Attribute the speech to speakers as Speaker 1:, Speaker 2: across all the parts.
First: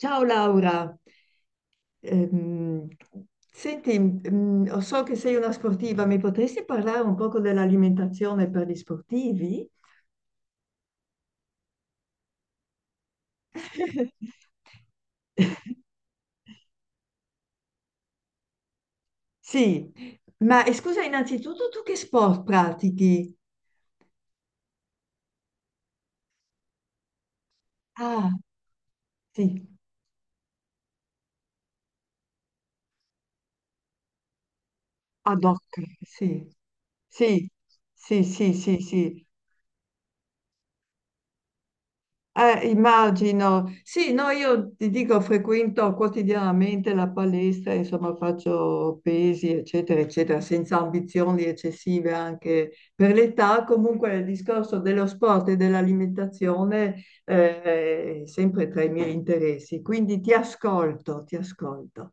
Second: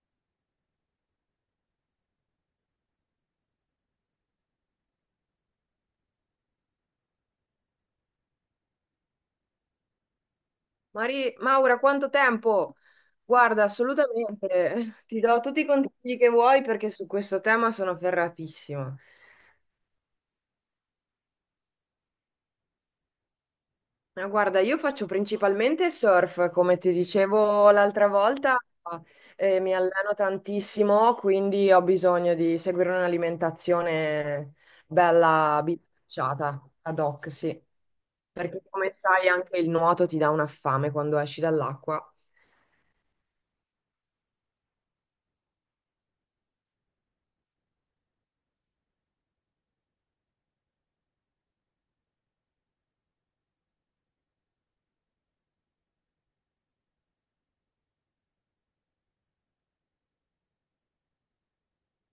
Speaker 1: Ciao Laura. Ehm, Senti, so che sei una sportiva, mi potresti parlare un poco dell'alimentazione per gli sportivi?
Speaker 2: Maura, quanto tempo? Guarda, assolutamente, ti do tutti i consigli che vuoi perché su questo tema sono ferratissima.
Speaker 1: Sì, ma scusa, innanzitutto tu che sport pratichi?
Speaker 2: Ma guarda, io faccio principalmente surf, come ti dicevo l'altra
Speaker 1: Ah,
Speaker 2: volta,
Speaker 1: sì,
Speaker 2: mi alleno tantissimo, quindi ho bisogno di seguire un'alimentazione
Speaker 1: ad
Speaker 2: bella
Speaker 1: hoc, sì,
Speaker 2: bilanciata, ad hoc,
Speaker 1: sì,
Speaker 2: sì.
Speaker 1: sì, sì,
Speaker 2: Perché
Speaker 1: sì,
Speaker 2: come
Speaker 1: sì.
Speaker 2: sai anche il nuoto ti dà una fame quando esci dall'acqua.
Speaker 1: Immagino. Sì, no, io ti dico, frequento quotidianamente la palestra, insomma, faccio pesi, eccetera, eccetera, senza ambizioni eccessive anche per l'età. Comunque il discorso dello sport e dell'alimentazione, è sempre tra i miei interessi. Quindi ti ascolto, ti ascolto.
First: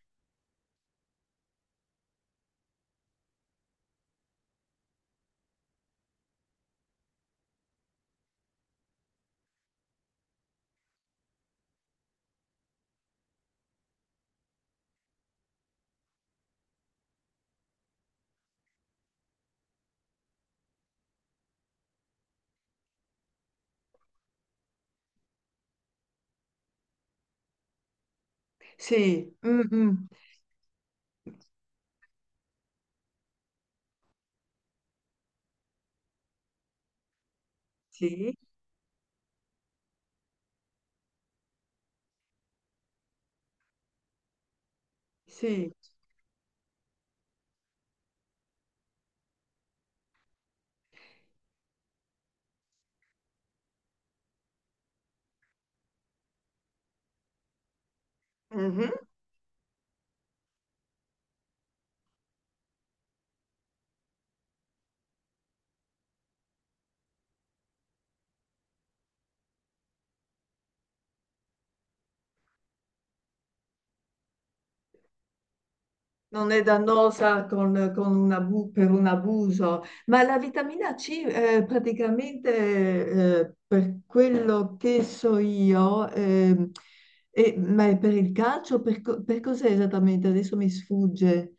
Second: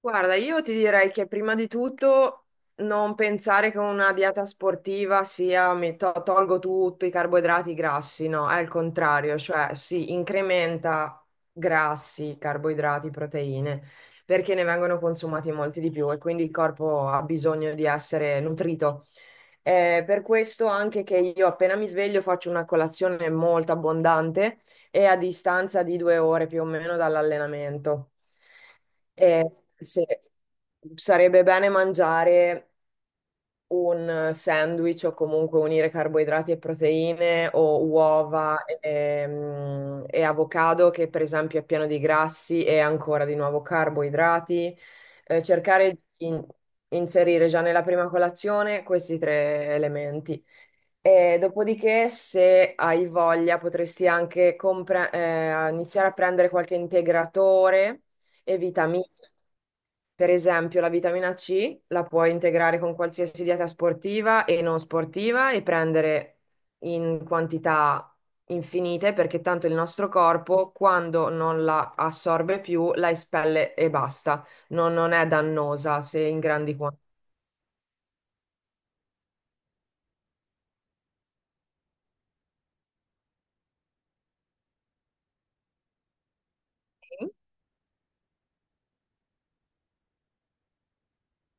Speaker 2: Guarda, io ti direi che prima di tutto non pensare che una dieta sportiva sia tolgo tutto, i carboidrati, i grassi, no, è il contrario, cioè si incrementa grassi, carboidrati, proteine, perché ne vengono consumati molti di più e quindi il corpo ha bisogno di essere nutrito. Per questo anche che io appena mi sveglio faccio una colazione molto abbondante e a distanza di 2 ore più o meno dall'allenamento.
Speaker 1: Sì,
Speaker 2: E se- Sarebbe bene mangiare un sandwich o comunque unire carboidrati e proteine o
Speaker 1: Sì,
Speaker 2: uova e, e avocado, che per esempio è pieno di grassi e ancora di nuovo carboidrati. Eh,
Speaker 1: sì.
Speaker 2: cercare di in- inserire già nella prima colazione questi tre elementi. E dopodiché, se hai voglia, potresti anche iniziare a prendere qualche integratore e
Speaker 1: Mhm.
Speaker 2: vitamine. Per esempio, la vitamina C la puoi integrare con qualsiasi dieta sportiva e non sportiva e prendere in quantità infinite perché tanto il nostro corpo, quando non la assorbe più, la espelle e basta. Non è dannosa se in
Speaker 1: Non è
Speaker 2: grandi quantità.
Speaker 1: dannosa con un per un abuso, ma la vitamina C praticamente per quello che so io. Ma è per il calcio, per cos'è esattamente? Adesso mi sfugge.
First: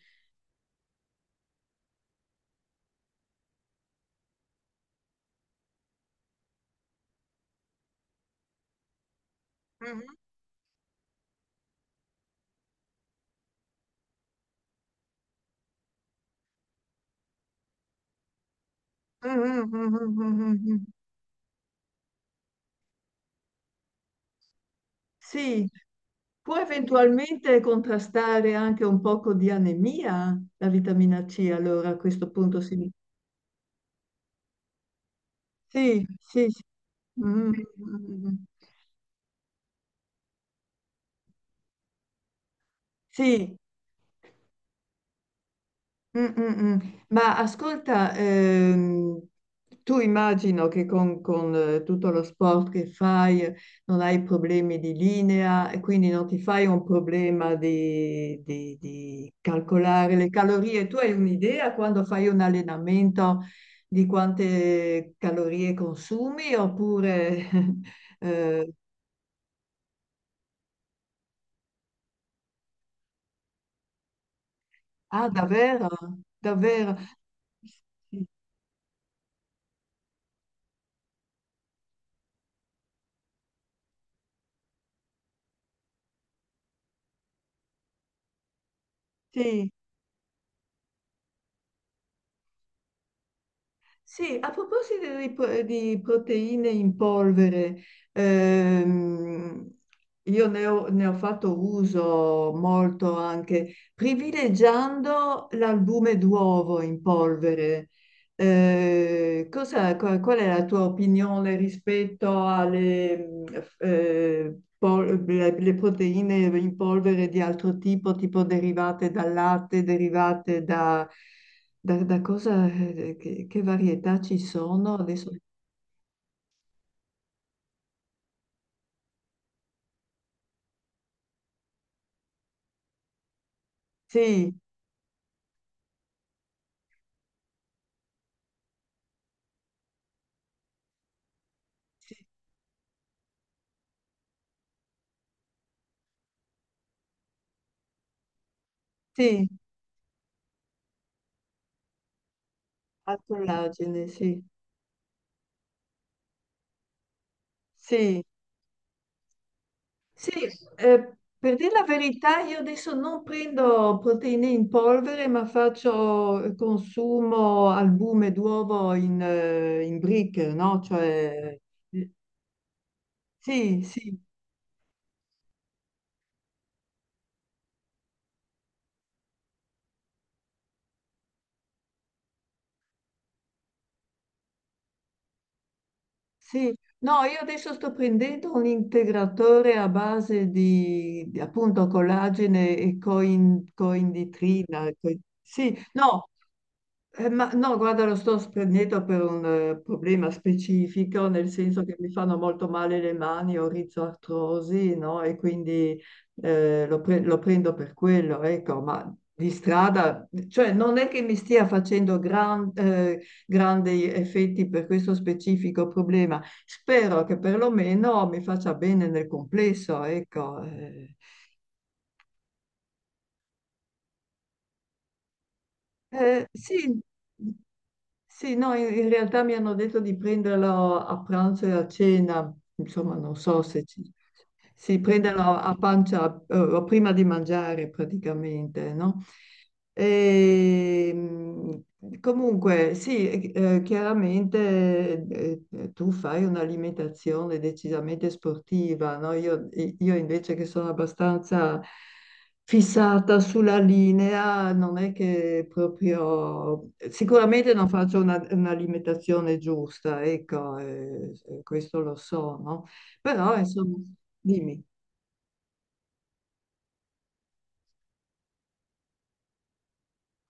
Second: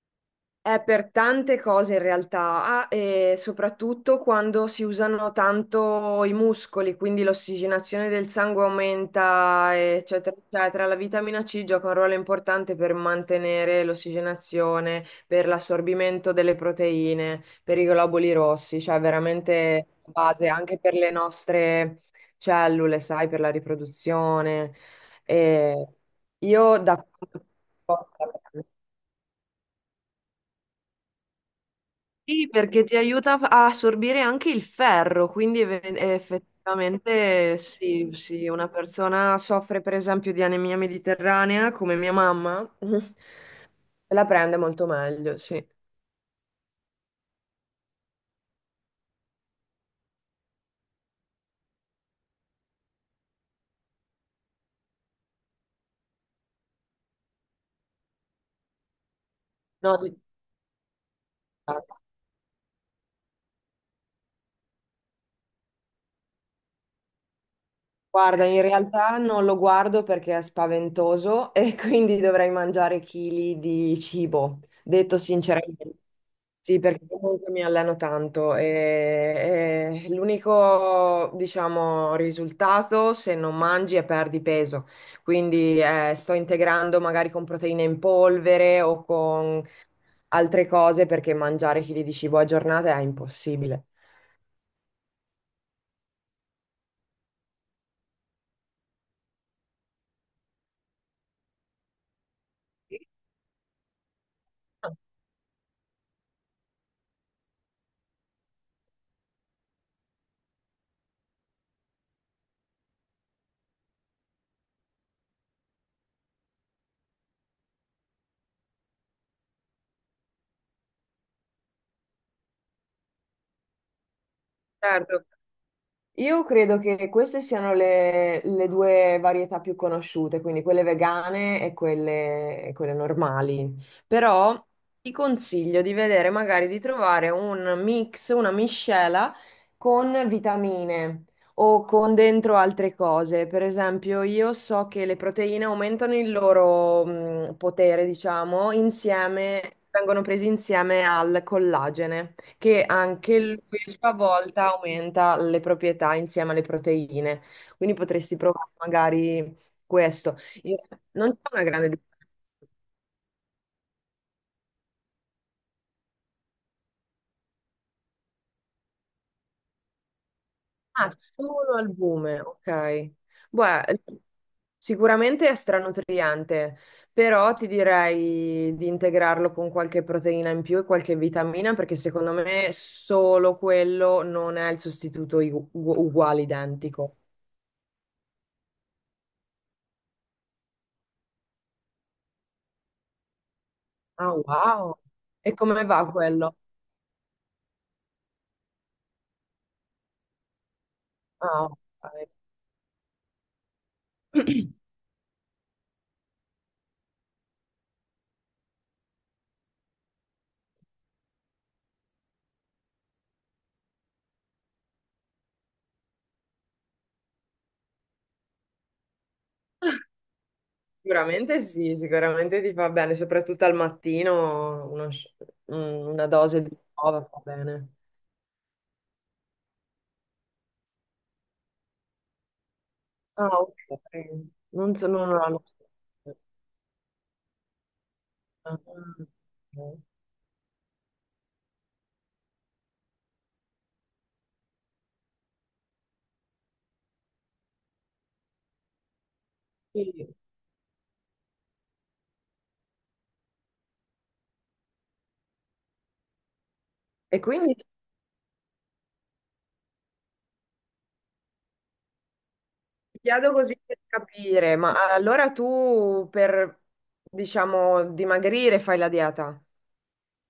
Speaker 2: È per tante cose in realtà, e soprattutto quando si usano tanto i muscoli, quindi l'ossigenazione del sangue aumenta,
Speaker 1: Mhm.
Speaker 2: eccetera, eccetera. La vitamina C gioca un ruolo importante per mantenere l'ossigenazione, per l'assorbimento delle proteine, per i globuli rossi, cioè
Speaker 1: Mhm,
Speaker 2: veramente
Speaker 1: mhm,
Speaker 2: base
Speaker 1: mhm,
Speaker 2: anche
Speaker 1: mhm.
Speaker 2: per le nostre cellule, sai, per la riproduzione.
Speaker 1: Sì,
Speaker 2: E
Speaker 1: può
Speaker 2: io da...
Speaker 1: eventualmente contrastare anche un poco di anemia la vitamina C, allora a questo
Speaker 2: Sì,
Speaker 1: punto
Speaker 2: perché
Speaker 1: sì.
Speaker 2: ti aiuta a assorbire anche il ferro, quindi
Speaker 1: Sì, sì, sì. Mhm,
Speaker 2: effettivamente sì,
Speaker 1: mhm, mhm.
Speaker 2: sì, una persona soffre per esempio di anemia mediterranea, come mia mamma,
Speaker 1: Sì,
Speaker 2: se la prende molto meglio, sì.
Speaker 1: mm, mm, mm. Ma ascolta, tu immagino che tutto lo sport che fai non hai problemi di linea e quindi non ti fai un problema di
Speaker 2: No,
Speaker 1: calcolare
Speaker 2: di-
Speaker 1: le calorie. Tu hai un'idea quando fai un allenamento di quante calorie consumi oppure…
Speaker 2: Guarda, in
Speaker 1: eh,
Speaker 2: realtà non lo guardo perché è spaventoso e quindi dovrei mangiare chili di cibo, detto
Speaker 1: ah, davvero?
Speaker 2: sinceramente. Sì,
Speaker 1: Davvero?
Speaker 2: perché comunque mi alleno
Speaker 1: Sì,
Speaker 2: tanto e l'unico, diciamo, risultato se non mangi è perdi peso. Quindi sto integrando magari con proteine in polvere o con
Speaker 1: sì.
Speaker 2: altre cose perché mangiare chili di cibo a giornata è impossibile.
Speaker 1: Sì, a proposito di proteine in polvere, ehm, io ne ho fatto uso
Speaker 2: Sì.
Speaker 1: molto anche privilegiando l'albume d'uovo in polvere. Qual è la tua opinione rispetto alle le proteine in polvere di altro tipo, tipo derivate dal latte, derivate da… da cosa, che varietà ci sono
Speaker 2: Certo.
Speaker 1: adesso?
Speaker 2: Io credo che queste siano le due varietà più conosciute, quindi quelle vegane e quelle normali.
Speaker 1: Sì,
Speaker 2: Però ti consiglio di vedere, magari di trovare un mix, una miscela con vitamine o con
Speaker 1: sì,
Speaker 2: dentro altre cose. Per esempio, io so che le proteine aumentano il loro, potere, diciamo,
Speaker 1: sì,
Speaker 2: insieme, vengono presi insieme al collagene che
Speaker 1: al
Speaker 2: anche lui a
Speaker 1: collagene,
Speaker 2: sua
Speaker 1: sì,
Speaker 2: volta aumenta le proprietà insieme alle proteine. Quindi
Speaker 1: sì,
Speaker 2: potresti provare magari
Speaker 1: sì.
Speaker 2: questo. Io-
Speaker 1: Eh,
Speaker 2: Non c'è
Speaker 1: per
Speaker 2: una
Speaker 1: dire la
Speaker 2: grande differenza.
Speaker 1: verità, io adesso non prendo proteine in polvere, ma faccio consumo albume d'uovo in brick, no?
Speaker 2: Ah,
Speaker 1: Cioè,
Speaker 2: solo al
Speaker 1: eh,
Speaker 2: bume, ok.
Speaker 1: sì,
Speaker 2: Beh,
Speaker 1: sì,
Speaker 2: sicuramente è stranutriente, però ti direi di integrarlo con qualche proteina in più e qualche vitamina, perché secondo me solo quello non è il sostituto uguale,
Speaker 1: sì,
Speaker 2: identico.
Speaker 1: no, io adesso sto prendendo un integratore a base appunto collagene e
Speaker 2: Ah,
Speaker 1: coinditrina.
Speaker 2: wow. E
Speaker 1: Sì,
Speaker 2: come va
Speaker 1: no,
Speaker 2: quello?
Speaker 1: ma no, guarda, lo sto prendendo per un problema specifico, nel
Speaker 2: Ah, ok.
Speaker 1: senso che mi fanno molto male le mani, ho rizoartrosi, no? E quindi lo prendo per quello, ecco, ma di strada, cioè non è che mi stia facendo grandi effetti per questo specifico problema. Spero che perlomeno mi faccia bene nel complesso, ecco.
Speaker 2: Sicuramente sì, sicuramente ti fa bene, soprattutto al mattino una dose di
Speaker 1: Sì.
Speaker 2: prova fa bene.
Speaker 1: Sì, no, in realtà mi hanno detto di prenderlo a pranzo e a cena, insomma, non
Speaker 2: Ah,
Speaker 1: so se ci
Speaker 2: ok. Non
Speaker 1: si
Speaker 2: so, non ho
Speaker 1: prendono
Speaker 2: la-
Speaker 1: a pancia prima di mangiare
Speaker 2: Ah,
Speaker 1: praticamente, no?
Speaker 2: ok.
Speaker 1: E, comunque, sì, chiaramente tu fai un'alimentazione decisamente sportiva, no? Io
Speaker 2: Sì.
Speaker 1: invece che sono abbastanza fissata sulla linea, non è che proprio…
Speaker 2: E
Speaker 1: Sicuramente
Speaker 2: quindi ti
Speaker 1: non faccio un'alimentazione giusta, ecco, questo lo so, no?
Speaker 2: chiedo
Speaker 1: Però,
Speaker 2: così
Speaker 1: insomma…
Speaker 2: per capire,
Speaker 1: Dimmi.
Speaker 2: ma allora tu per, diciamo, dimagrire fai la dieta?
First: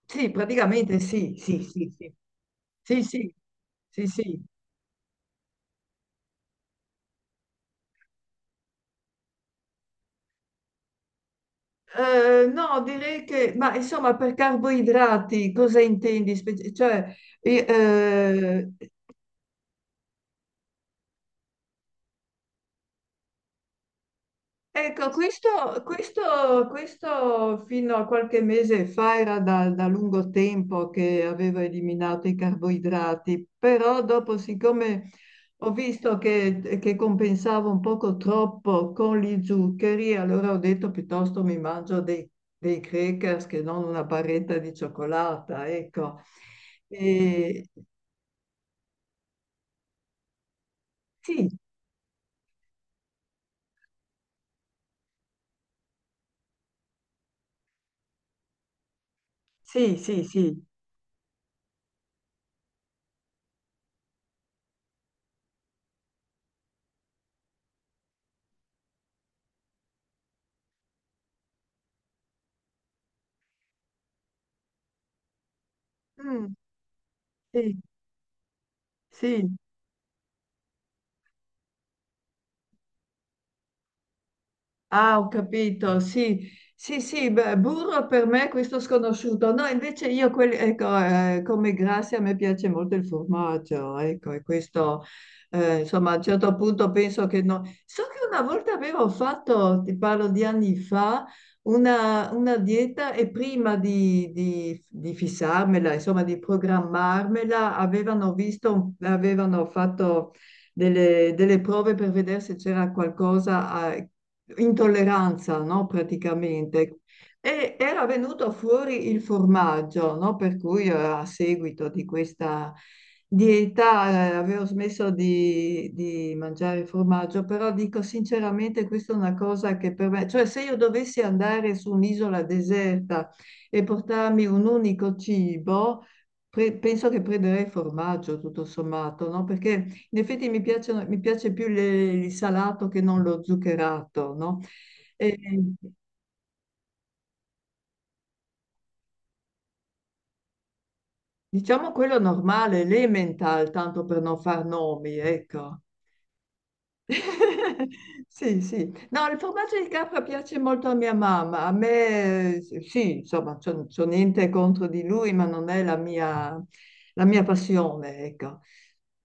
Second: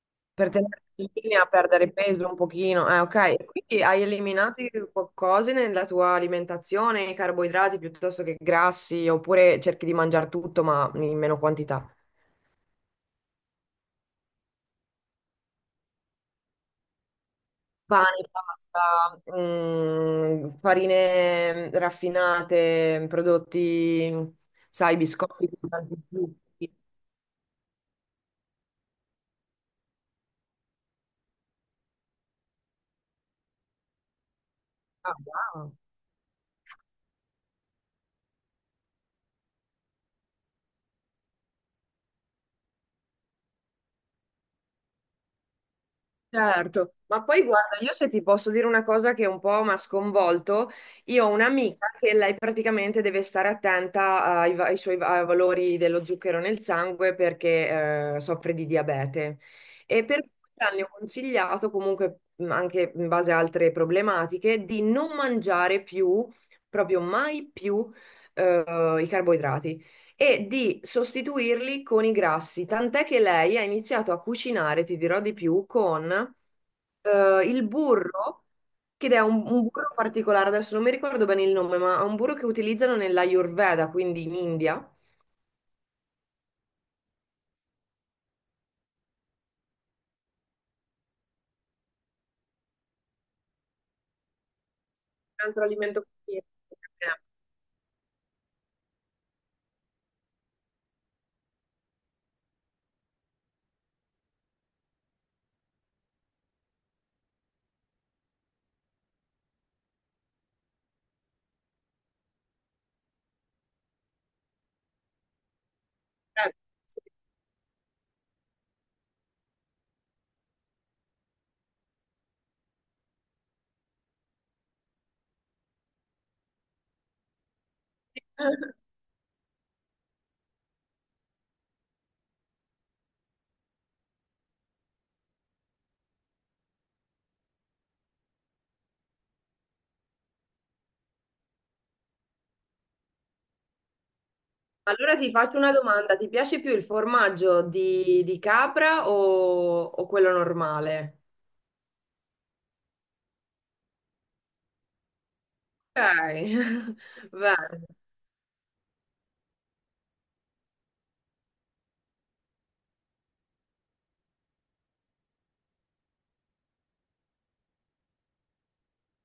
Speaker 1: Sì,
Speaker 2: Per tenere
Speaker 1: praticamente
Speaker 2: in
Speaker 1: sì,
Speaker 2: linea,
Speaker 1: sì, sì,
Speaker 2: perdere
Speaker 1: sì.
Speaker 2: peso un pochino.
Speaker 1: Sì,
Speaker 2: Ok.
Speaker 1: sì,
Speaker 2: E quindi hai
Speaker 1: sì, sì.
Speaker 2: eliminato cose nella tua alimentazione, i carboidrati piuttosto che grassi, oppure cerchi di mangiare tutto ma in meno quantità.
Speaker 1: No, direi che, ma insomma, per carboidrati cosa intendi? Cioè,
Speaker 2: Pane,
Speaker 1: eh,
Speaker 2: pasta, farine raffinate, prodotti, sai,
Speaker 1: ecco, questo,
Speaker 2: biscotti con tanti zuccheri.
Speaker 1: questo fino a qualche mese fa era da lungo tempo che avevo eliminato i carboidrati, però dopo, siccome
Speaker 2: Ah,
Speaker 1: ho
Speaker 2: wow.
Speaker 1: visto che compensavo un poco troppo con gli zuccheri, allora ho detto piuttosto mi mangio dei crackers che non una barretta di cioccolata, ecco.
Speaker 2: Certo, ma poi
Speaker 1: E-
Speaker 2: guarda, io se ti posso dire una cosa che un po' mi ha sconvolto, io ho
Speaker 1: sì,
Speaker 2: un'amica che lei praticamente deve stare attenta ai, va- ai suoi va- ai valori dello zucchero nel sangue perché soffre di diabete
Speaker 1: sì,
Speaker 2: e per
Speaker 1: sì,
Speaker 2: cui
Speaker 1: sì.
Speaker 2: le hanno consigliato comunque anche in base a altre problematiche di non mangiare più, proprio mai più i carboidrati e di sostituirli con i grassi. Tant'è che lei ha iniziato a cucinare, ti dirò di più, con
Speaker 1: Mm,
Speaker 2: il
Speaker 1: sì,
Speaker 2: burro, che è un,
Speaker 1: sì.
Speaker 2: un burro particolare, adesso non mi ricordo bene il nome, ma è un burro che utilizzano nell'Ayurveda, quindi in India. Un
Speaker 1: Ah, ho capito, sì, sì, sì, beh, burro per me è questo sconosciuto. No, invece io, ecco, come grassi a me piace molto il formaggio, ecco, e questo,
Speaker 2: altro alimento.
Speaker 1: insomma, a un
Speaker 2: Che-
Speaker 1: certo punto penso che no. So che una volta avevo fatto, ti parlo di anni fa, una dieta e prima di fissarmela, insomma, di programmarmela, avevano visto, avevano fatto delle prove per vedere se c'era qualcosa intolleranza, no? Praticamente. E era venuto fuori il formaggio, no? Per cui a seguito di questa dieta avevo smesso di mangiare formaggio, però dico sinceramente questa è una cosa che per me, cioè se io dovessi andare su un'isola deserta e portarmi un unico cibo, penso che prenderei formaggio tutto sommato, no? Perché in effetti mi piace più il salato che non lo zuccherato, no?
Speaker 2: Allora ti
Speaker 1: E,
Speaker 2: faccio una domanda, ti piace più il formaggio di capra o quello normale?
Speaker 1: diciamo quello normale, l'emmental, tanto per non far nomi, ecco.
Speaker 2: Ok, bene.
Speaker 1: Sì, sì. No, il formaggio di capra piace molto a mia mamma. A me, sì, insomma, c'ho niente contro di lui, ma non è la mia passione, ecco.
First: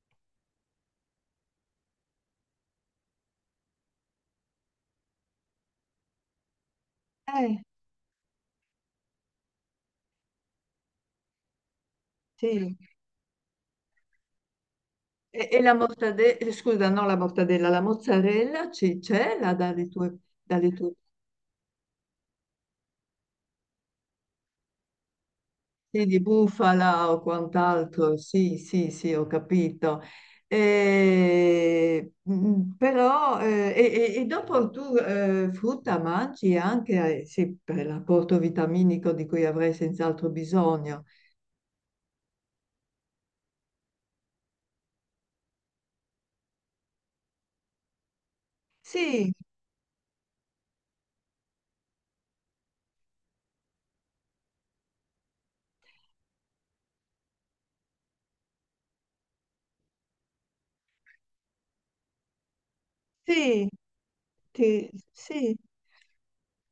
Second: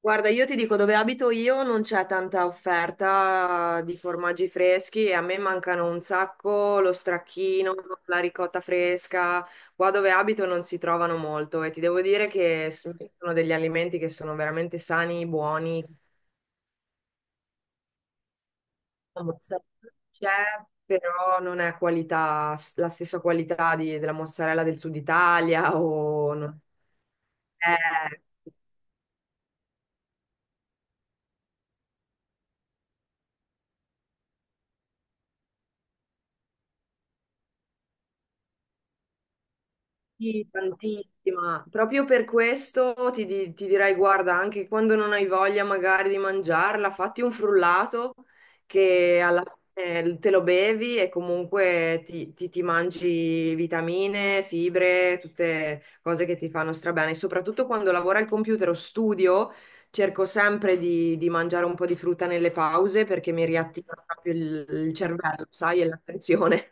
Speaker 2: Guarda, io ti dico, dove abito io non c'è tanta offerta di formaggi freschi e a me mancano un sacco lo
Speaker 1: Eh,
Speaker 2: stracchino, la ricotta fresca. Qua dove abito non si trovano molto e ti devo dire che
Speaker 1: sì.
Speaker 2: sono degli alimenti che sono veramente sani,
Speaker 1: E la
Speaker 2: buoni.
Speaker 1: mortadella, scusa, no, la mortadella, la mozzarella
Speaker 2: La
Speaker 1: c'è là
Speaker 2: mozzarella c'è,
Speaker 1: dalle tue
Speaker 2: però non è qualità, la stessa qualità della mozzarella del sud Italia
Speaker 1: sì, di
Speaker 2: o non...
Speaker 1: bufala o
Speaker 2: è.
Speaker 1: quant'altro, sì, sì, sì, ho capito. E, però, e dopo tu frutta mangi anche, sì, per l'apporto vitaminico di cui avrai senz'altro
Speaker 2: Sì,
Speaker 1: bisogno.
Speaker 2: tantissima. Proprio per questo ti direi, guarda, anche quando non hai voglia magari di mangiarla, fatti un frullato che
Speaker 1: Sì,
Speaker 2: alla fine te lo bevi e comunque ti mangi vitamine, fibre, tutte cose che ti fanno strabene. Soprattutto quando lavoro al computer o studio, cerco sempre di mangiare un po' di frutta nelle pause perché mi
Speaker 1: sì,
Speaker 2: riattiva proprio il,
Speaker 1: ti-
Speaker 2: il cervello,
Speaker 1: sì,
Speaker 2: sai, e l'attenzione.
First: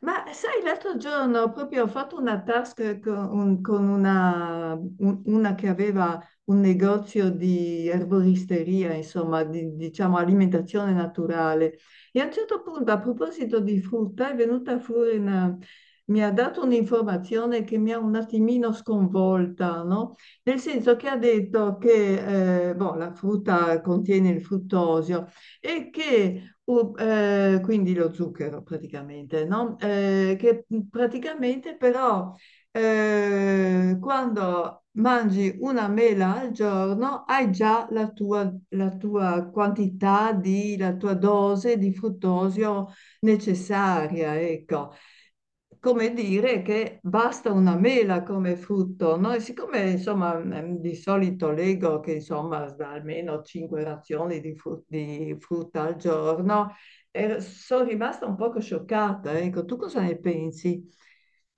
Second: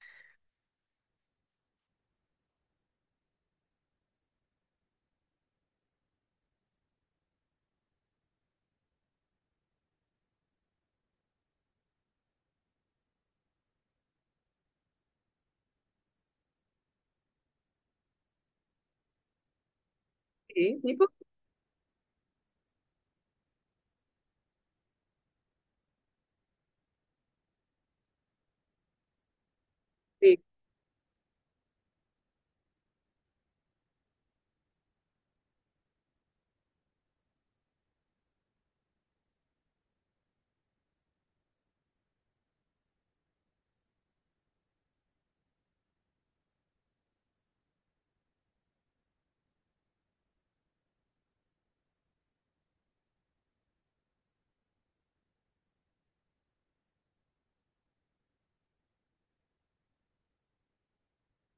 Speaker 1: ma sai, l'altro giorno proprio ho fatto una task con una, una che aveva un negozio di erboristeria, insomma, di, diciamo alimentazione naturale. E a un certo punto, a proposito di frutta, è venuta fuori una… Mi ha dato un'informazione che mi ha un attimino sconvolta, no? Nel
Speaker 2: Sì,
Speaker 1: senso che
Speaker 2: tipo...
Speaker 1: ha detto che boh, la frutta contiene il fruttosio e che quindi lo zucchero praticamente, no? Che praticamente però quando mangi una mela al giorno hai già la tua quantità la tua dose di fruttosio necessaria, ecco, come dire che basta una mela come frutto, no? E siccome insomma di solito leggo che insomma da almeno 5 razioni di frutta al giorno, sono rimasta un poco scioccata. Ecco, tu cosa ne pensi?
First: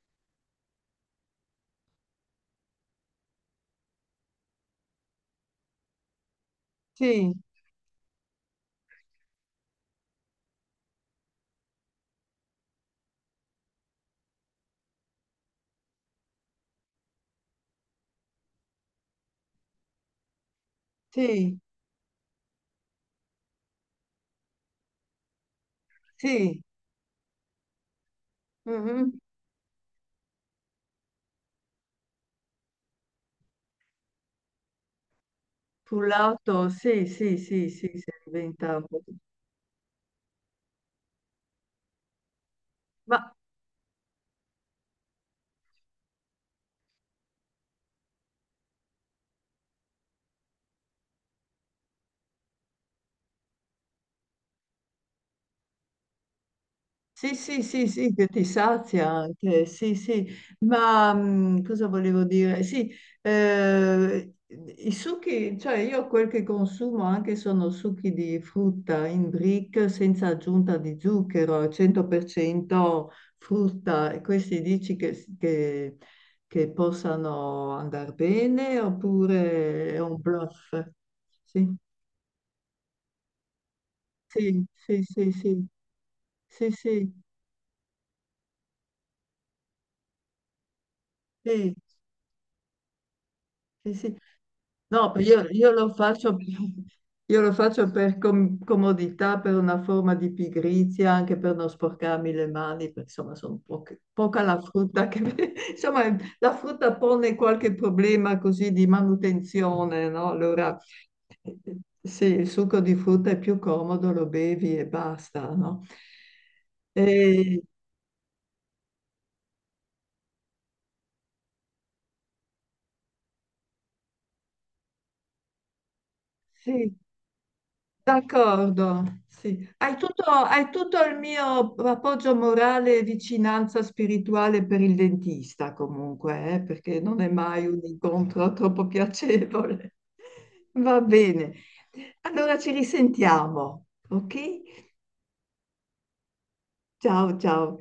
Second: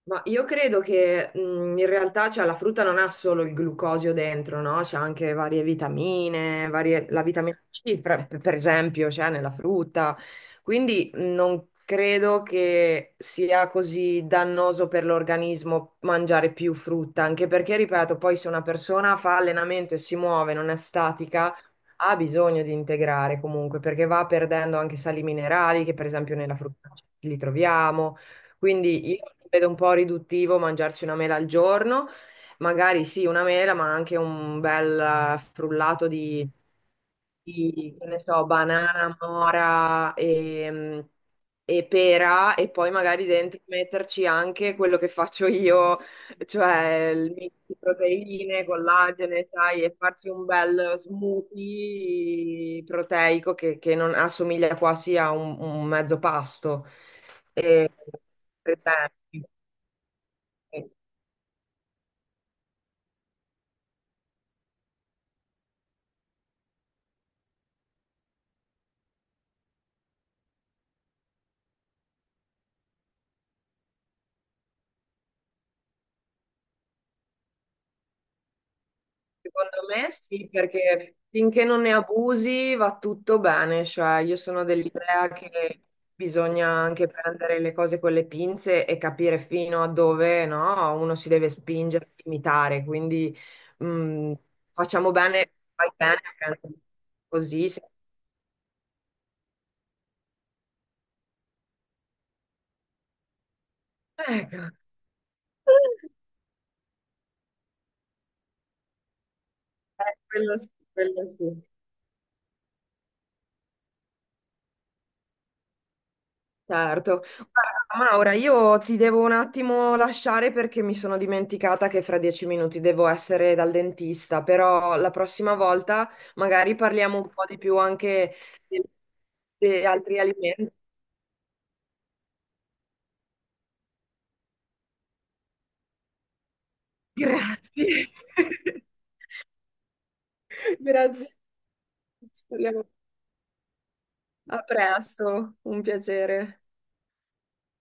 Speaker 2: Ma io credo che in realtà cioè, la frutta non ha solo il glucosio dentro, no? C'è anche varie vitamine, la
Speaker 1: Sì,
Speaker 2: vitamina C, per esempio, c'è nella frutta. Quindi non credo che sia così dannoso per l'organismo mangiare più frutta, anche perché, ripeto, poi se una persona fa allenamento e si muove, non è statica,
Speaker 1: sì,
Speaker 2: ha bisogno di integrare comunque, perché va perdendo anche sali minerali, che per esempio nella
Speaker 1: sì,
Speaker 2: frutta li troviamo quindi
Speaker 1: mhm.
Speaker 2: io vedo un po' riduttivo mangiarci una mela al giorno, magari sì, una mela, ma anche un bel frullato
Speaker 1: Frullato, sì, sì, sì, sì,
Speaker 2: di, che
Speaker 1: sì,
Speaker 2: ne so,
Speaker 1: diventa un po'.
Speaker 2: banana, mora e pera e poi magari
Speaker 1: Ma
Speaker 2: dentro metterci anche quello che faccio io cioè il mix di proteine, collagene, sai, e farsi un bel smoothie proteico che non assomiglia quasi a un mezzo pasto.
Speaker 1: sì, sì, sì,
Speaker 2: E,
Speaker 1: sì, che ti
Speaker 2: per
Speaker 1: sazia
Speaker 2: esempio.
Speaker 1: anche, sì, sì, ma cosa volevo dire? Sì, i succhi, cioè io quel che consumo anche sono succhi di frutta in brick senza aggiunta di zucchero, al 100% frutta, e questi dici che, che possano andare bene
Speaker 2: Secondo
Speaker 1: oppure è
Speaker 2: me
Speaker 1: un
Speaker 2: sì,
Speaker 1: bluff?
Speaker 2: perché finché
Speaker 1: Sì,
Speaker 2: non ne abusi va tutto bene, cioè io sono
Speaker 1: sì, sì,
Speaker 2: dell'idea
Speaker 1: sì, sì,
Speaker 2: che bisogna
Speaker 1: sì,
Speaker 2: anche
Speaker 1: sì,
Speaker 2: prendere le cose con le pinze e capire fino a dove, no, uno si deve
Speaker 1: sì.
Speaker 2: spingere, limitare, quindi
Speaker 1: Sì. Sì.
Speaker 2: mh, facciamo
Speaker 1: No,
Speaker 2: bene,
Speaker 1: io lo
Speaker 2: fai bene,
Speaker 1: faccio,
Speaker 2: anche
Speaker 1: io lo
Speaker 2: così.
Speaker 1: faccio per comodità, per una forma di pigrizia, anche per non sporcarmi le mani, perché insomma sono poca la
Speaker 2: Ecco,
Speaker 1: frutta che… insomma la frutta pone qualche problema così di manutenzione, no?
Speaker 2: Quello sì,
Speaker 1: Allora
Speaker 2: quello sì.
Speaker 1: sì, il succo di frutta è più comodo, lo bevi e basta, no?
Speaker 2: Certo.
Speaker 1: E,
Speaker 2: Guarda, Maura, io ti devo un attimo lasciare perché mi sono dimenticata che fra 10 minuti devo essere dal dentista, però la prossima volta magari
Speaker 1: sì,
Speaker 2: parliamo un po' di più anche di,
Speaker 1: d'accordo, sì.
Speaker 2: di altri
Speaker 1: Hai
Speaker 2: alimenti.
Speaker 1: tutto il mio appoggio morale e vicinanza spirituale per il dentista, comunque, perché non è mai un
Speaker 2: Grazie.
Speaker 1: incontro troppo piacevole. Va
Speaker 2: Grazie.
Speaker 1: bene. Allora ci
Speaker 2: Speriamo.
Speaker 1: risentiamo,
Speaker 2: A
Speaker 1: ok?
Speaker 2: presto, un piacere.
Speaker 1: Ciao, ciao.